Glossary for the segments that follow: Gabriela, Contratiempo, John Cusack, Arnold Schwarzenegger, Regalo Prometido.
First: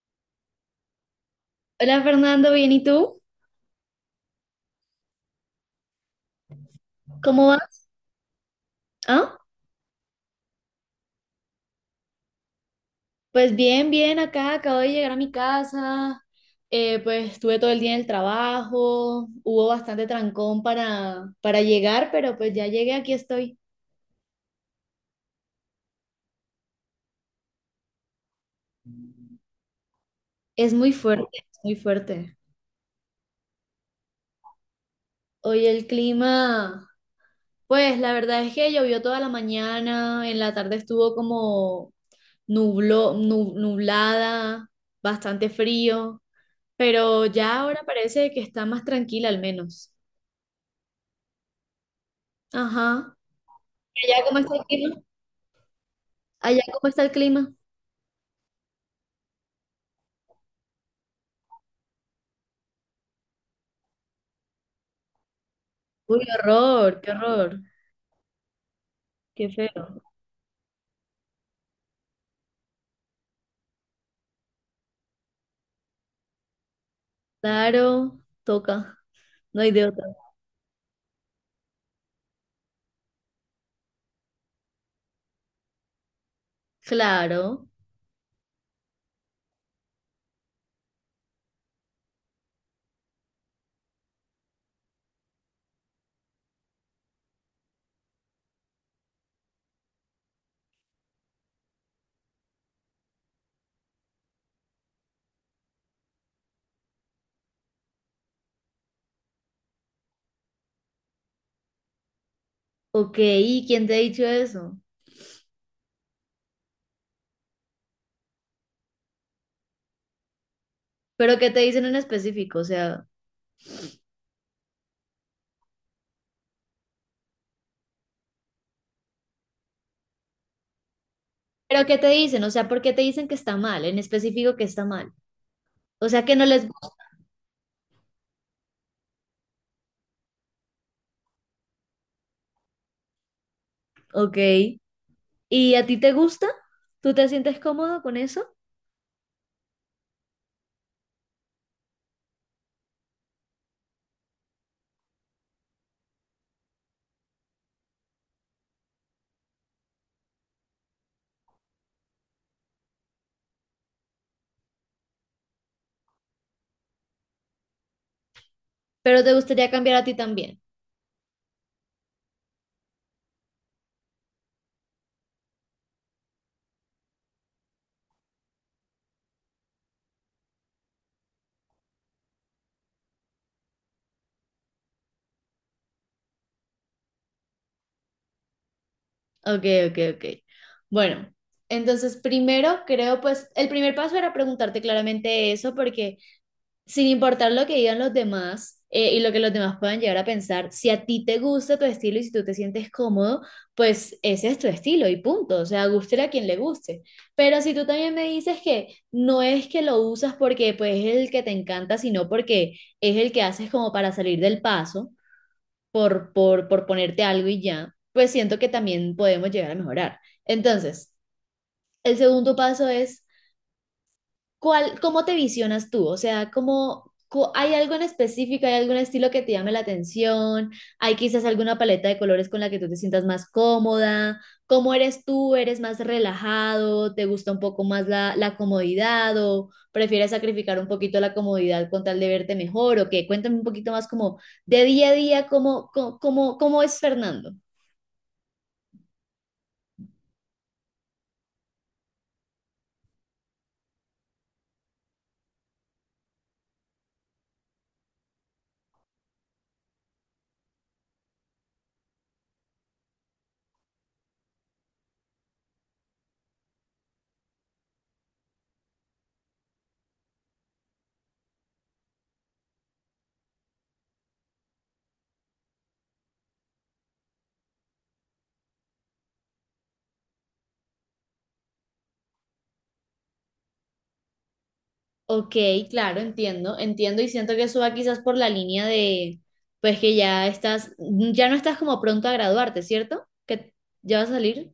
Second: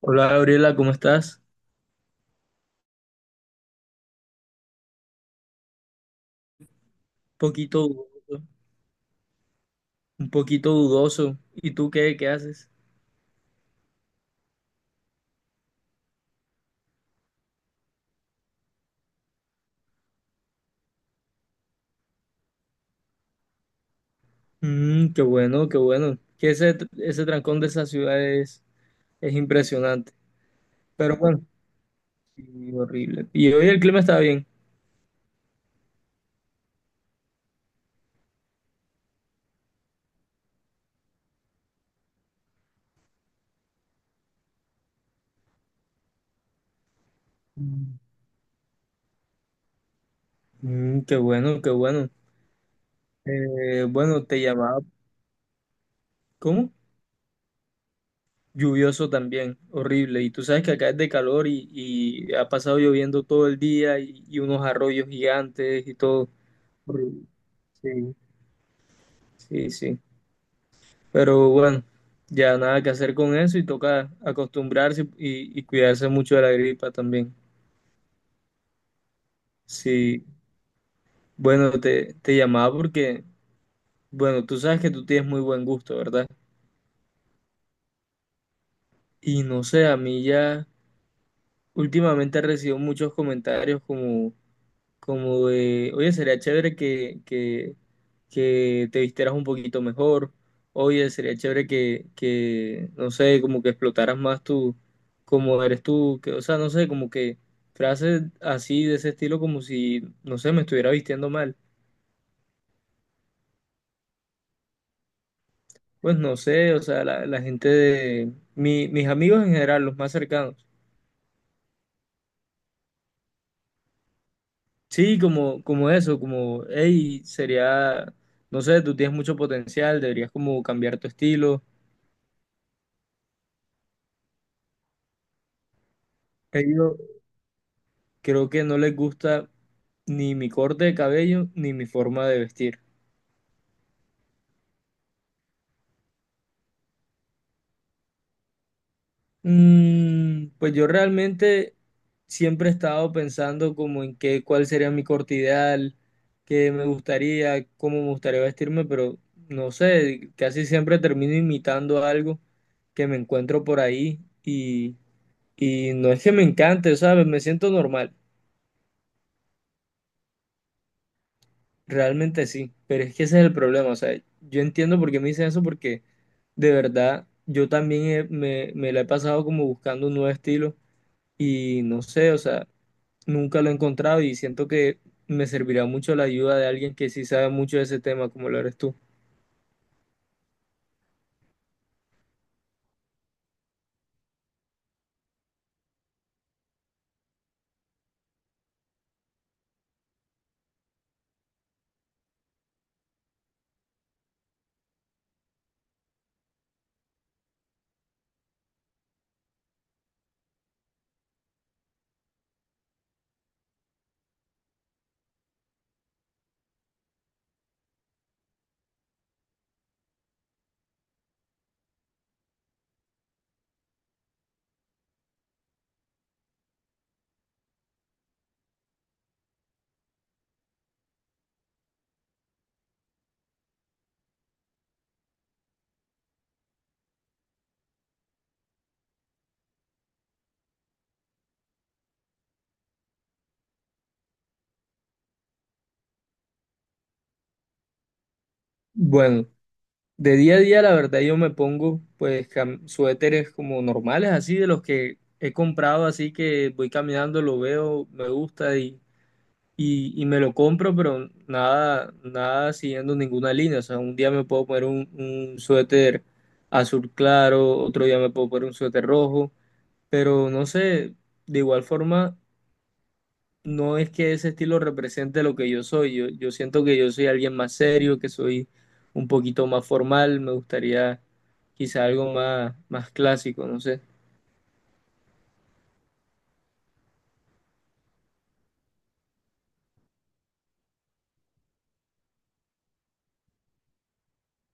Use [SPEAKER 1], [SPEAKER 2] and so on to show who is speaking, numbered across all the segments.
[SPEAKER 1] Hola, Gabriela, ¿cómo estás?
[SPEAKER 2] Hola Fernando, ¿bien y tú?
[SPEAKER 1] Un
[SPEAKER 2] ¿Cómo vas?
[SPEAKER 1] poquito dudoso,
[SPEAKER 2] ¿Ah?
[SPEAKER 1] un poquito dudoso. ¿Y tú qué haces?
[SPEAKER 2] Pues bien, bien, acá acabo de llegar a mi casa, pues estuve todo el día en el trabajo, hubo bastante trancón para llegar, pero pues ya llegué, aquí estoy.
[SPEAKER 1] Qué bueno, qué bueno. Que ese trancón de esa es impresionante.
[SPEAKER 2] Es muy
[SPEAKER 1] Pero
[SPEAKER 2] fuerte,
[SPEAKER 1] bueno,
[SPEAKER 2] es muy fuerte.
[SPEAKER 1] sí, horrible. Y hoy el clima está bien.
[SPEAKER 2] Hoy el clima, pues la verdad es que llovió toda la mañana, en la tarde estuvo como nublada, bastante frío, pero ya ahora
[SPEAKER 1] Mm,
[SPEAKER 2] parece que está más tranquila al menos.
[SPEAKER 1] Qué bueno, qué bueno.
[SPEAKER 2] Ajá. ¿Y allá
[SPEAKER 1] Bueno,
[SPEAKER 2] cómo
[SPEAKER 1] te
[SPEAKER 2] está el
[SPEAKER 1] llamaba.
[SPEAKER 2] clima? ¿Allá
[SPEAKER 1] ¿Cómo?
[SPEAKER 2] cómo está el clima?
[SPEAKER 1] Lluvioso también, horrible. Y tú sabes que acá es de calor y ha pasado lloviendo todo el día y unos arroyos gigantes y
[SPEAKER 2] Uy,
[SPEAKER 1] todo.
[SPEAKER 2] qué horror, qué
[SPEAKER 1] Horrible.
[SPEAKER 2] horror,
[SPEAKER 1] Sí,
[SPEAKER 2] qué
[SPEAKER 1] sí, sí.
[SPEAKER 2] feo.
[SPEAKER 1] Pero bueno, ya nada que hacer con eso y toca acostumbrarse y cuidarse mucho de la gripa también.
[SPEAKER 2] Claro, toca, no hay de otra.
[SPEAKER 1] Sí, bueno, te llamaba porque, bueno, tú sabes que tú tienes muy buen gusto, ¿verdad?
[SPEAKER 2] Claro,
[SPEAKER 1] Y no sé, a mí ya últimamente he recibido muchos comentarios como... como de, oye, sería chévere que te vistieras un poquito mejor, oye, sería chévere no sé, como que explotaras más tú, como eres tú, que, o sea, no sé, como que frases así de ese estilo, como si, no sé, me estuviera vistiendo mal.
[SPEAKER 2] ok, ¿y quién te ha dicho eso?
[SPEAKER 1] Pues no sé, o sea, la gente de, mis amigos en general, los más cercanos.
[SPEAKER 2] ¿Pero qué te dicen en específico? O sea,
[SPEAKER 1] Sí, como, como eso, como, hey, sería, no sé, tú tienes mucho potencial, deberías como cambiar tu estilo.
[SPEAKER 2] ¿pero qué te dicen? O sea, ¿por qué te dicen que está mal? En específico que está mal. O sea, que no
[SPEAKER 1] He
[SPEAKER 2] les gusta.
[SPEAKER 1] ido- Creo que no les gusta ni mi corte de cabello ni mi forma de vestir.
[SPEAKER 2] Ok, ¿y a ti te gusta? ¿Tú te sientes cómodo con eso?
[SPEAKER 1] Pues yo realmente siempre he estado pensando como en qué, cuál sería mi corte ideal, qué me gustaría, cómo me gustaría vestirme, pero no sé, casi siempre termino imitando algo que me encuentro por ahí y no es que me encante, ¿sabes? Me siento normal.
[SPEAKER 2] ¿Pero te gustaría cambiar a ti también?
[SPEAKER 1] Realmente sí, pero es que ese es el problema, o sea, yo entiendo por qué me dicen eso porque de verdad yo también me la he pasado como buscando un nuevo estilo y no sé, o sea, nunca lo he encontrado y siento que me servirá mucho la ayuda de alguien que sí sabe mucho de ese tema como lo eres tú.
[SPEAKER 2] Ok, ok, ok. Bueno, entonces primero creo pues el primer paso era preguntarte claramente eso porque sin importar lo que digan los demás y lo que los demás puedan llegar a pensar, si a ti te gusta tu estilo y si tú te sientes cómodo, pues ese es tu estilo y punto, o sea, guste a quien le guste. Pero si tú también me dices que no es que lo usas porque pues es el que te encanta, sino porque es el que haces como para salir del paso por ponerte algo y ya, pues siento que también podemos llegar a mejorar. Entonces, el segundo paso es, ¿cuál, cómo te visionas tú? O sea, ¿cómo, hay algo en específico, hay algún estilo que te llame la atención? ¿Hay quizás alguna paleta de colores con la que tú te sientas más cómoda? ¿Cómo eres tú? ¿Eres más relajado? ¿Te gusta un poco más la comodidad o prefieres sacrificar un poquito la comodidad con tal de verte mejor? ¿O qué? Cuéntame un poquito más como de día a día, ¿cómo es Fernando?
[SPEAKER 1] Bueno, de día a día la verdad yo me pongo pues suéteres como normales, así de los que he comprado, así que voy caminando, lo veo, me gusta y me lo compro, pero nada, nada siguiendo ninguna línea. O sea, un día me puedo poner un suéter azul claro, otro día me puedo poner un suéter rojo, pero no sé, de igual forma, no es que ese estilo represente lo que yo soy. Yo siento que yo soy alguien más serio, que soy un poquito más formal, me gustaría quizá algo más, más clásico, no sé.
[SPEAKER 2] Ok, claro, entiendo, entiendo y siento que eso va quizás por la línea de, pues que ya estás, ya no estás como pronto a graduarte, ¿cierto? Que ya vas a salir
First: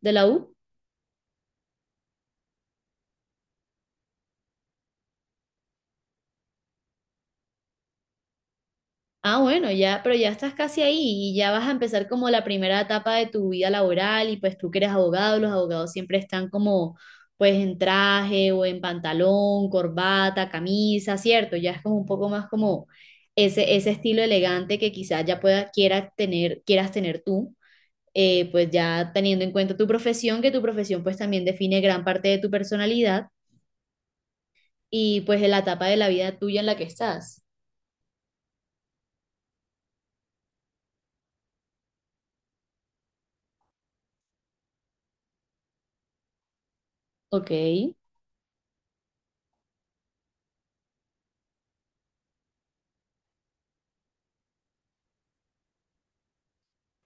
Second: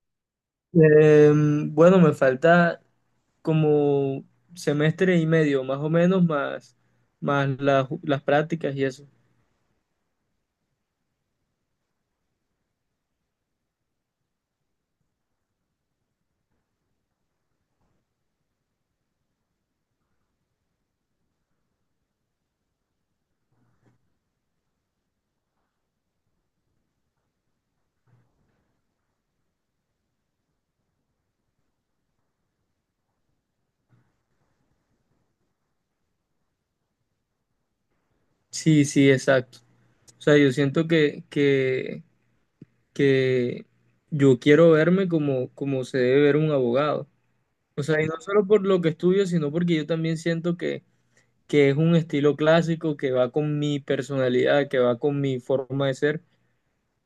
[SPEAKER 2] de la U.
[SPEAKER 1] Bueno, me falta como semestre y medio, más o menos, más, más las prácticas y eso.
[SPEAKER 2] Ah, bueno, ya, pero ya estás casi ahí y ya vas a empezar como la primera etapa de tu vida laboral y pues tú que eres abogado, los abogados siempre están como pues en traje o en pantalón, corbata, camisa, ¿cierto? Ya es como un poco más como ese estilo elegante que quizás ya pueda, quiera tener, quieras tener tú. Pues ya teniendo en cuenta tu profesión, que tu profesión pues también define gran parte de tu personalidad y pues de la etapa de la vida tuya en la que estás.
[SPEAKER 1] Sí, sí, exacto. O sea, yo siento que yo quiero verme como, como se debe ver un abogado.
[SPEAKER 2] Ok,
[SPEAKER 1] O sea, y no solo por lo que estudio, sino porque yo también siento que es un estilo clásico que va con mi personalidad, que va con mi forma de ser,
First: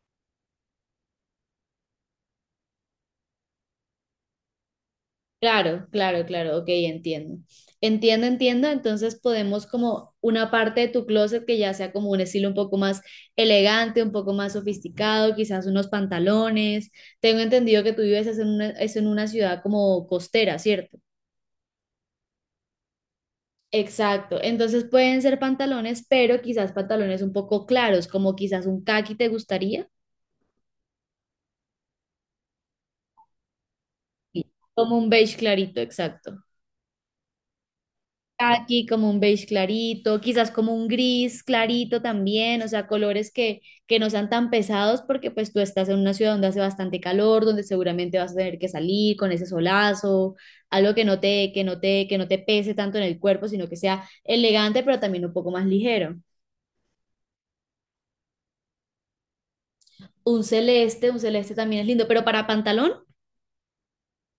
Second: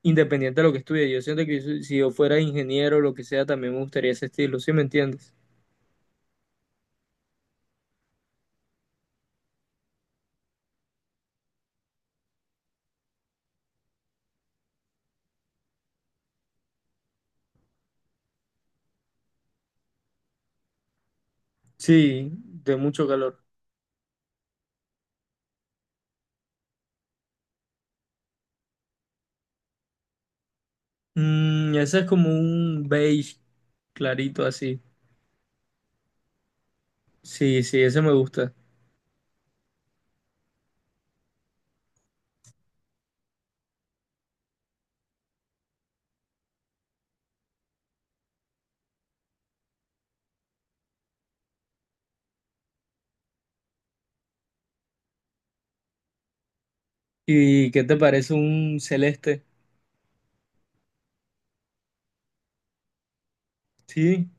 [SPEAKER 1] independiente de lo que estudie. Yo siento que si yo fuera ingeniero o lo que sea, también me gustaría ese estilo, ¿sí me entiendes?
[SPEAKER 2] claro, claro, claro, ok, entiendo. Entiendo, entiendo, entonces podemos como una parte de tu closet que ya sea como un estilo un poco más elegante, un poco más sofisticado, quizás unos pantalones. Tengo entendido que tú vives es en una ciudad como costera, ¿cierto?
[SPEAKER 1] Sí, de mucho calor.
[SPEAKER 2] Exacto, entonces pueden ser pantalones, pero quizás pantalones un poco claros, como quizás un caqui te gustaría.
[SPEAKER 1] Mm, ese es como un beige clarito
[SPEAKER 2] Sí,
[SPEAKER 1] así.
[SPEAKER 2] como un beige clarito, exacto.
[SPEAKER 1] Sí, sí, ese me gusta.
[SPEAKER 2] Caqui, como un beige clarito, quizás como un gris clarito también, o sea, colores que no sean tan pesados porque pues tú estás en una ciudad donde hace bastante calor, donde seguramente vas a tener que salir con ese solazo, algo que no te, que no te, que no te pese tanto en el cuerpo, sino que sea elegante, pero también un poco más ligero.
[SPEAKER 1] ¿Y qué te parece un celeste?
[SPEAKER 2] Un celeste también es lindo, pero para pantalón.
[SPEAKER 1] Sí,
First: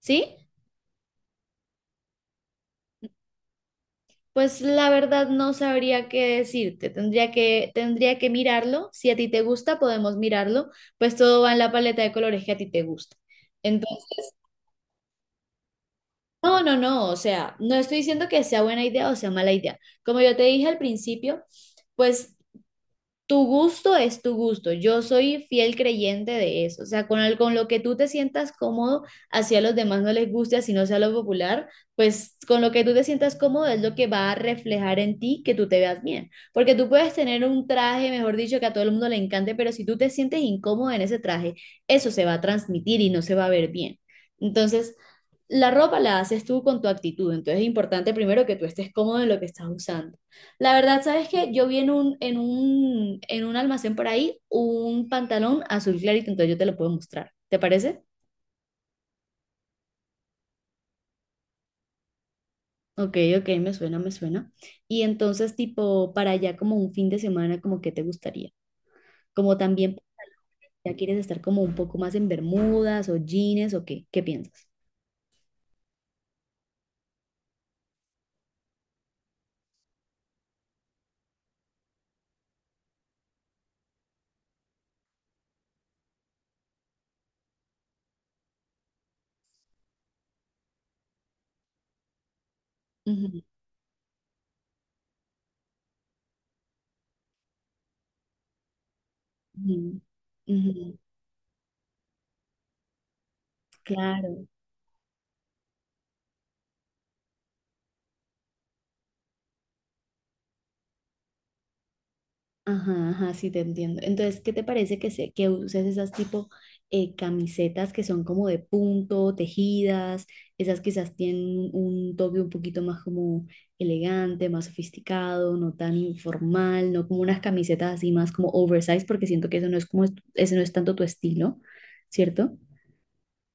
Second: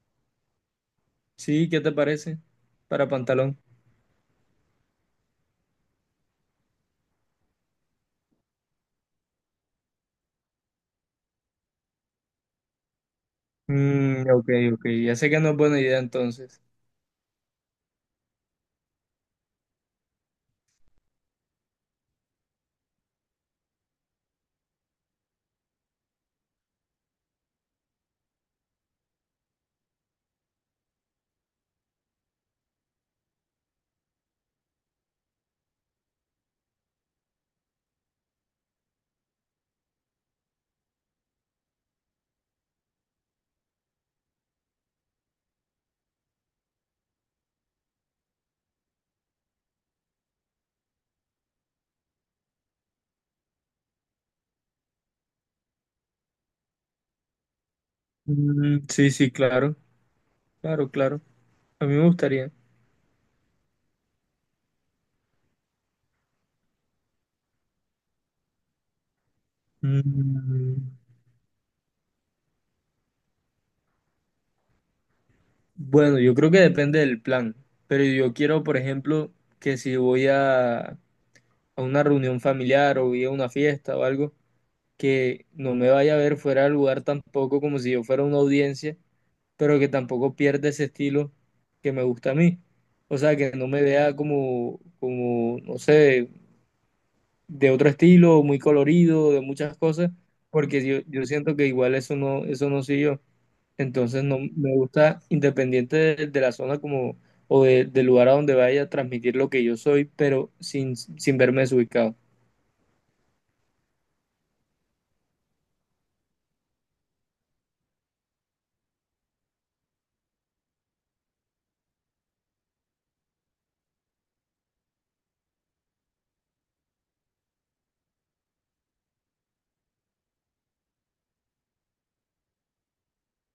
[SPEAKER 2] ¿Sí?
[SPEAKER 1] sí, ¿qué te parece? Para pantalón.
[SPEAKER 2] Pues la verdad no sabría qué decirte. Tendría que mirarlo. Si a ti te gusta, podemos mirarlo. Pues todo va en la paleta de colores que a ti te gusta. Entonces,
[SPEAKER 1] Mm, ok, ok, ya sé que no es buena idea
[SPEAKER 2] no,
[SPEAKER 1] entonces.
[SPEAKER 2] no, no. O sea, no estoy diciendo que sea buena idea o sea mala idea. Como yo te dije al principio, pues tu gusto es tu gusto. Yo soy fiel creyente de eso. O sea, con, con lo que tú te sientas cómodo, así a los demás no les guste, así no sea lo popular, pues con lo que tú te sientas cómodo es lo que va a reflejar en ti que tú te veas bien. Porque tú puedes tener un traje, mejor dicho, que a todo el mundo le encante, pero si tú te sientes incómodo en ese traje, eso se va a transmitir y no se va a ver bien. Entonces, la ropa la haces tú con tu actitud. Entonces es importante primero que tú estés cómodo en lo que estás usando. La verdad, ¿sabes qué? Yo vi en un almacén por ahí un pantalón azul clarito, entonces yo te lo puedo mostrar. ¿Te parece?
[SPEAKER 1] Mm, sí, sí, claro, claro, claro. A mí me gustaría.
[SPEAKER 2] Ok, ok, me suena, me suena. Y entonces, tipo, para allá como un fin de semana, como que te gustaría. Como también
[SPEAKER 1] Mm,
[SPEAKER 2] ya quieres estar como un poco más en bermudas o jeans o qué, ¿qué piensas?
[SPEAKER 1] bueno, yo creo que depende del plan, pero yo quiero, por ejemplo, que si voy a una reunión familiar o voy a una fiesta o algo, que no me vaya a ver fuera de lugar tampoco como si yo fuera una audiencia, pero que tampoco pierda ese estilo que me gusta a mí. O sea,
[SPEAKER 2] Ujú,
[SPEAKER 1] que no me vea como, como, no sé, de otro estilo, muy colorido, de muchas
[SPEAKER 2] ujú,
[SPEAKER 1] cosas, porque
[SPEAKER 2] ujú,
[SPEAKER 1] yo siento que igual eso no soy yo. Entonces no
[SPEAKER 2] claro.
[SPEAKER 1] me gusta, independiente de la zona como, del lugar a donde vaya, transmitir lo que yo soy, pero sin verme desubicado.
[SPEAKER 2] Ajá, ajá, sí te entiendo. Entonces, ¿qué te parece que, que uses esas tipo camisetas que son como de punto, tejidas? Esas quizás tienen un toque un poquito más como elegante, más sofisticado, no tan informal, no como unas camisetas así más como oversize, porque siento que eso no es como, ese no es tanto tu estilo, ¿cierto?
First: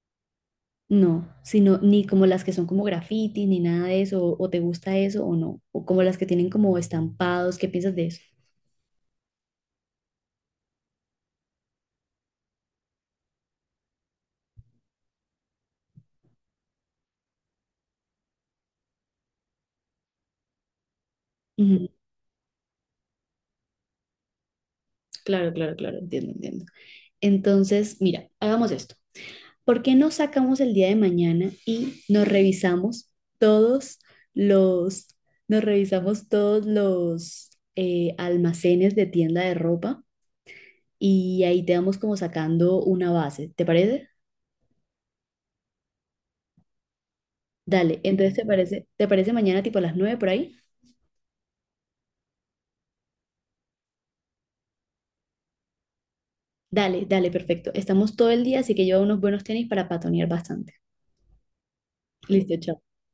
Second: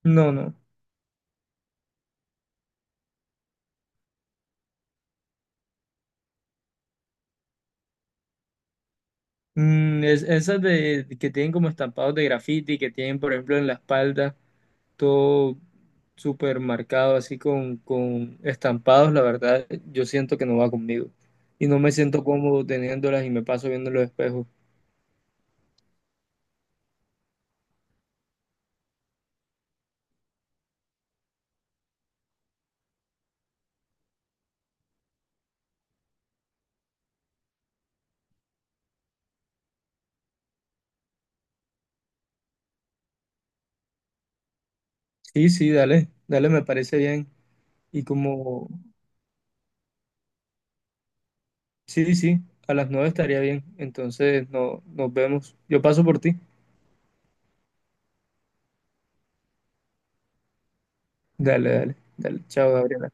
[SPEAKER 1] No, no.
[SPEAKER 2] No, sino ni como las que son como graffiti, ni nada de eso, o te gusta eso o no, o como las que tienen como estampados, ¿qué piensas de eso?
[SPEAKER 1] Mm, esas de, que tienen como estampados de graffiti, que tienen, por ejemplo, en la espalda todo súper marcado, así con estampados, la verdad, yo siento que no va conmigo. Y no
[SPEAKER 2] Ujú,
[SPEAKER 1] me siento cómodo teniéndolas y me paso viendo los espejos.
[SPEAKER 2] claro, claro, claro, entiendo, entiendo. Entonces, mira, hagamos esto. ¿Por qué no sacamos el día de mañana y todos los, nos revisamos todos los almacenes de tienda de ropa y ahí te vamos como sacando una base, ¿te parece?
[SPEAKER 1] Sí, sí, dale, dale, me parece bien.
[SPEAKER 2] Dale,
[SPEAKER 1] Y
[SPEAKER 2] entonces
[SPEAKER 1] como,
[SPEAKER 2] ¿te parece mañana tipo a las 9 por ahí?
[SPEAKER 1] sí, sí, a las 9 estaría bien. Entonces, no, nos vemos. Yo paso por ti.
[SPEAKER 2] Dale, dale, perfecto. Estamos todo el día, así que lleva unos buenos tenis para patonear bastante.
[SPEAKER 1] Dale, dale, dale.
[SPEAKER 2] Listo,
[SPEAKER 1] Chao,
[SPEAKER 2] chao.
[SPEAKER 1] Gabriela.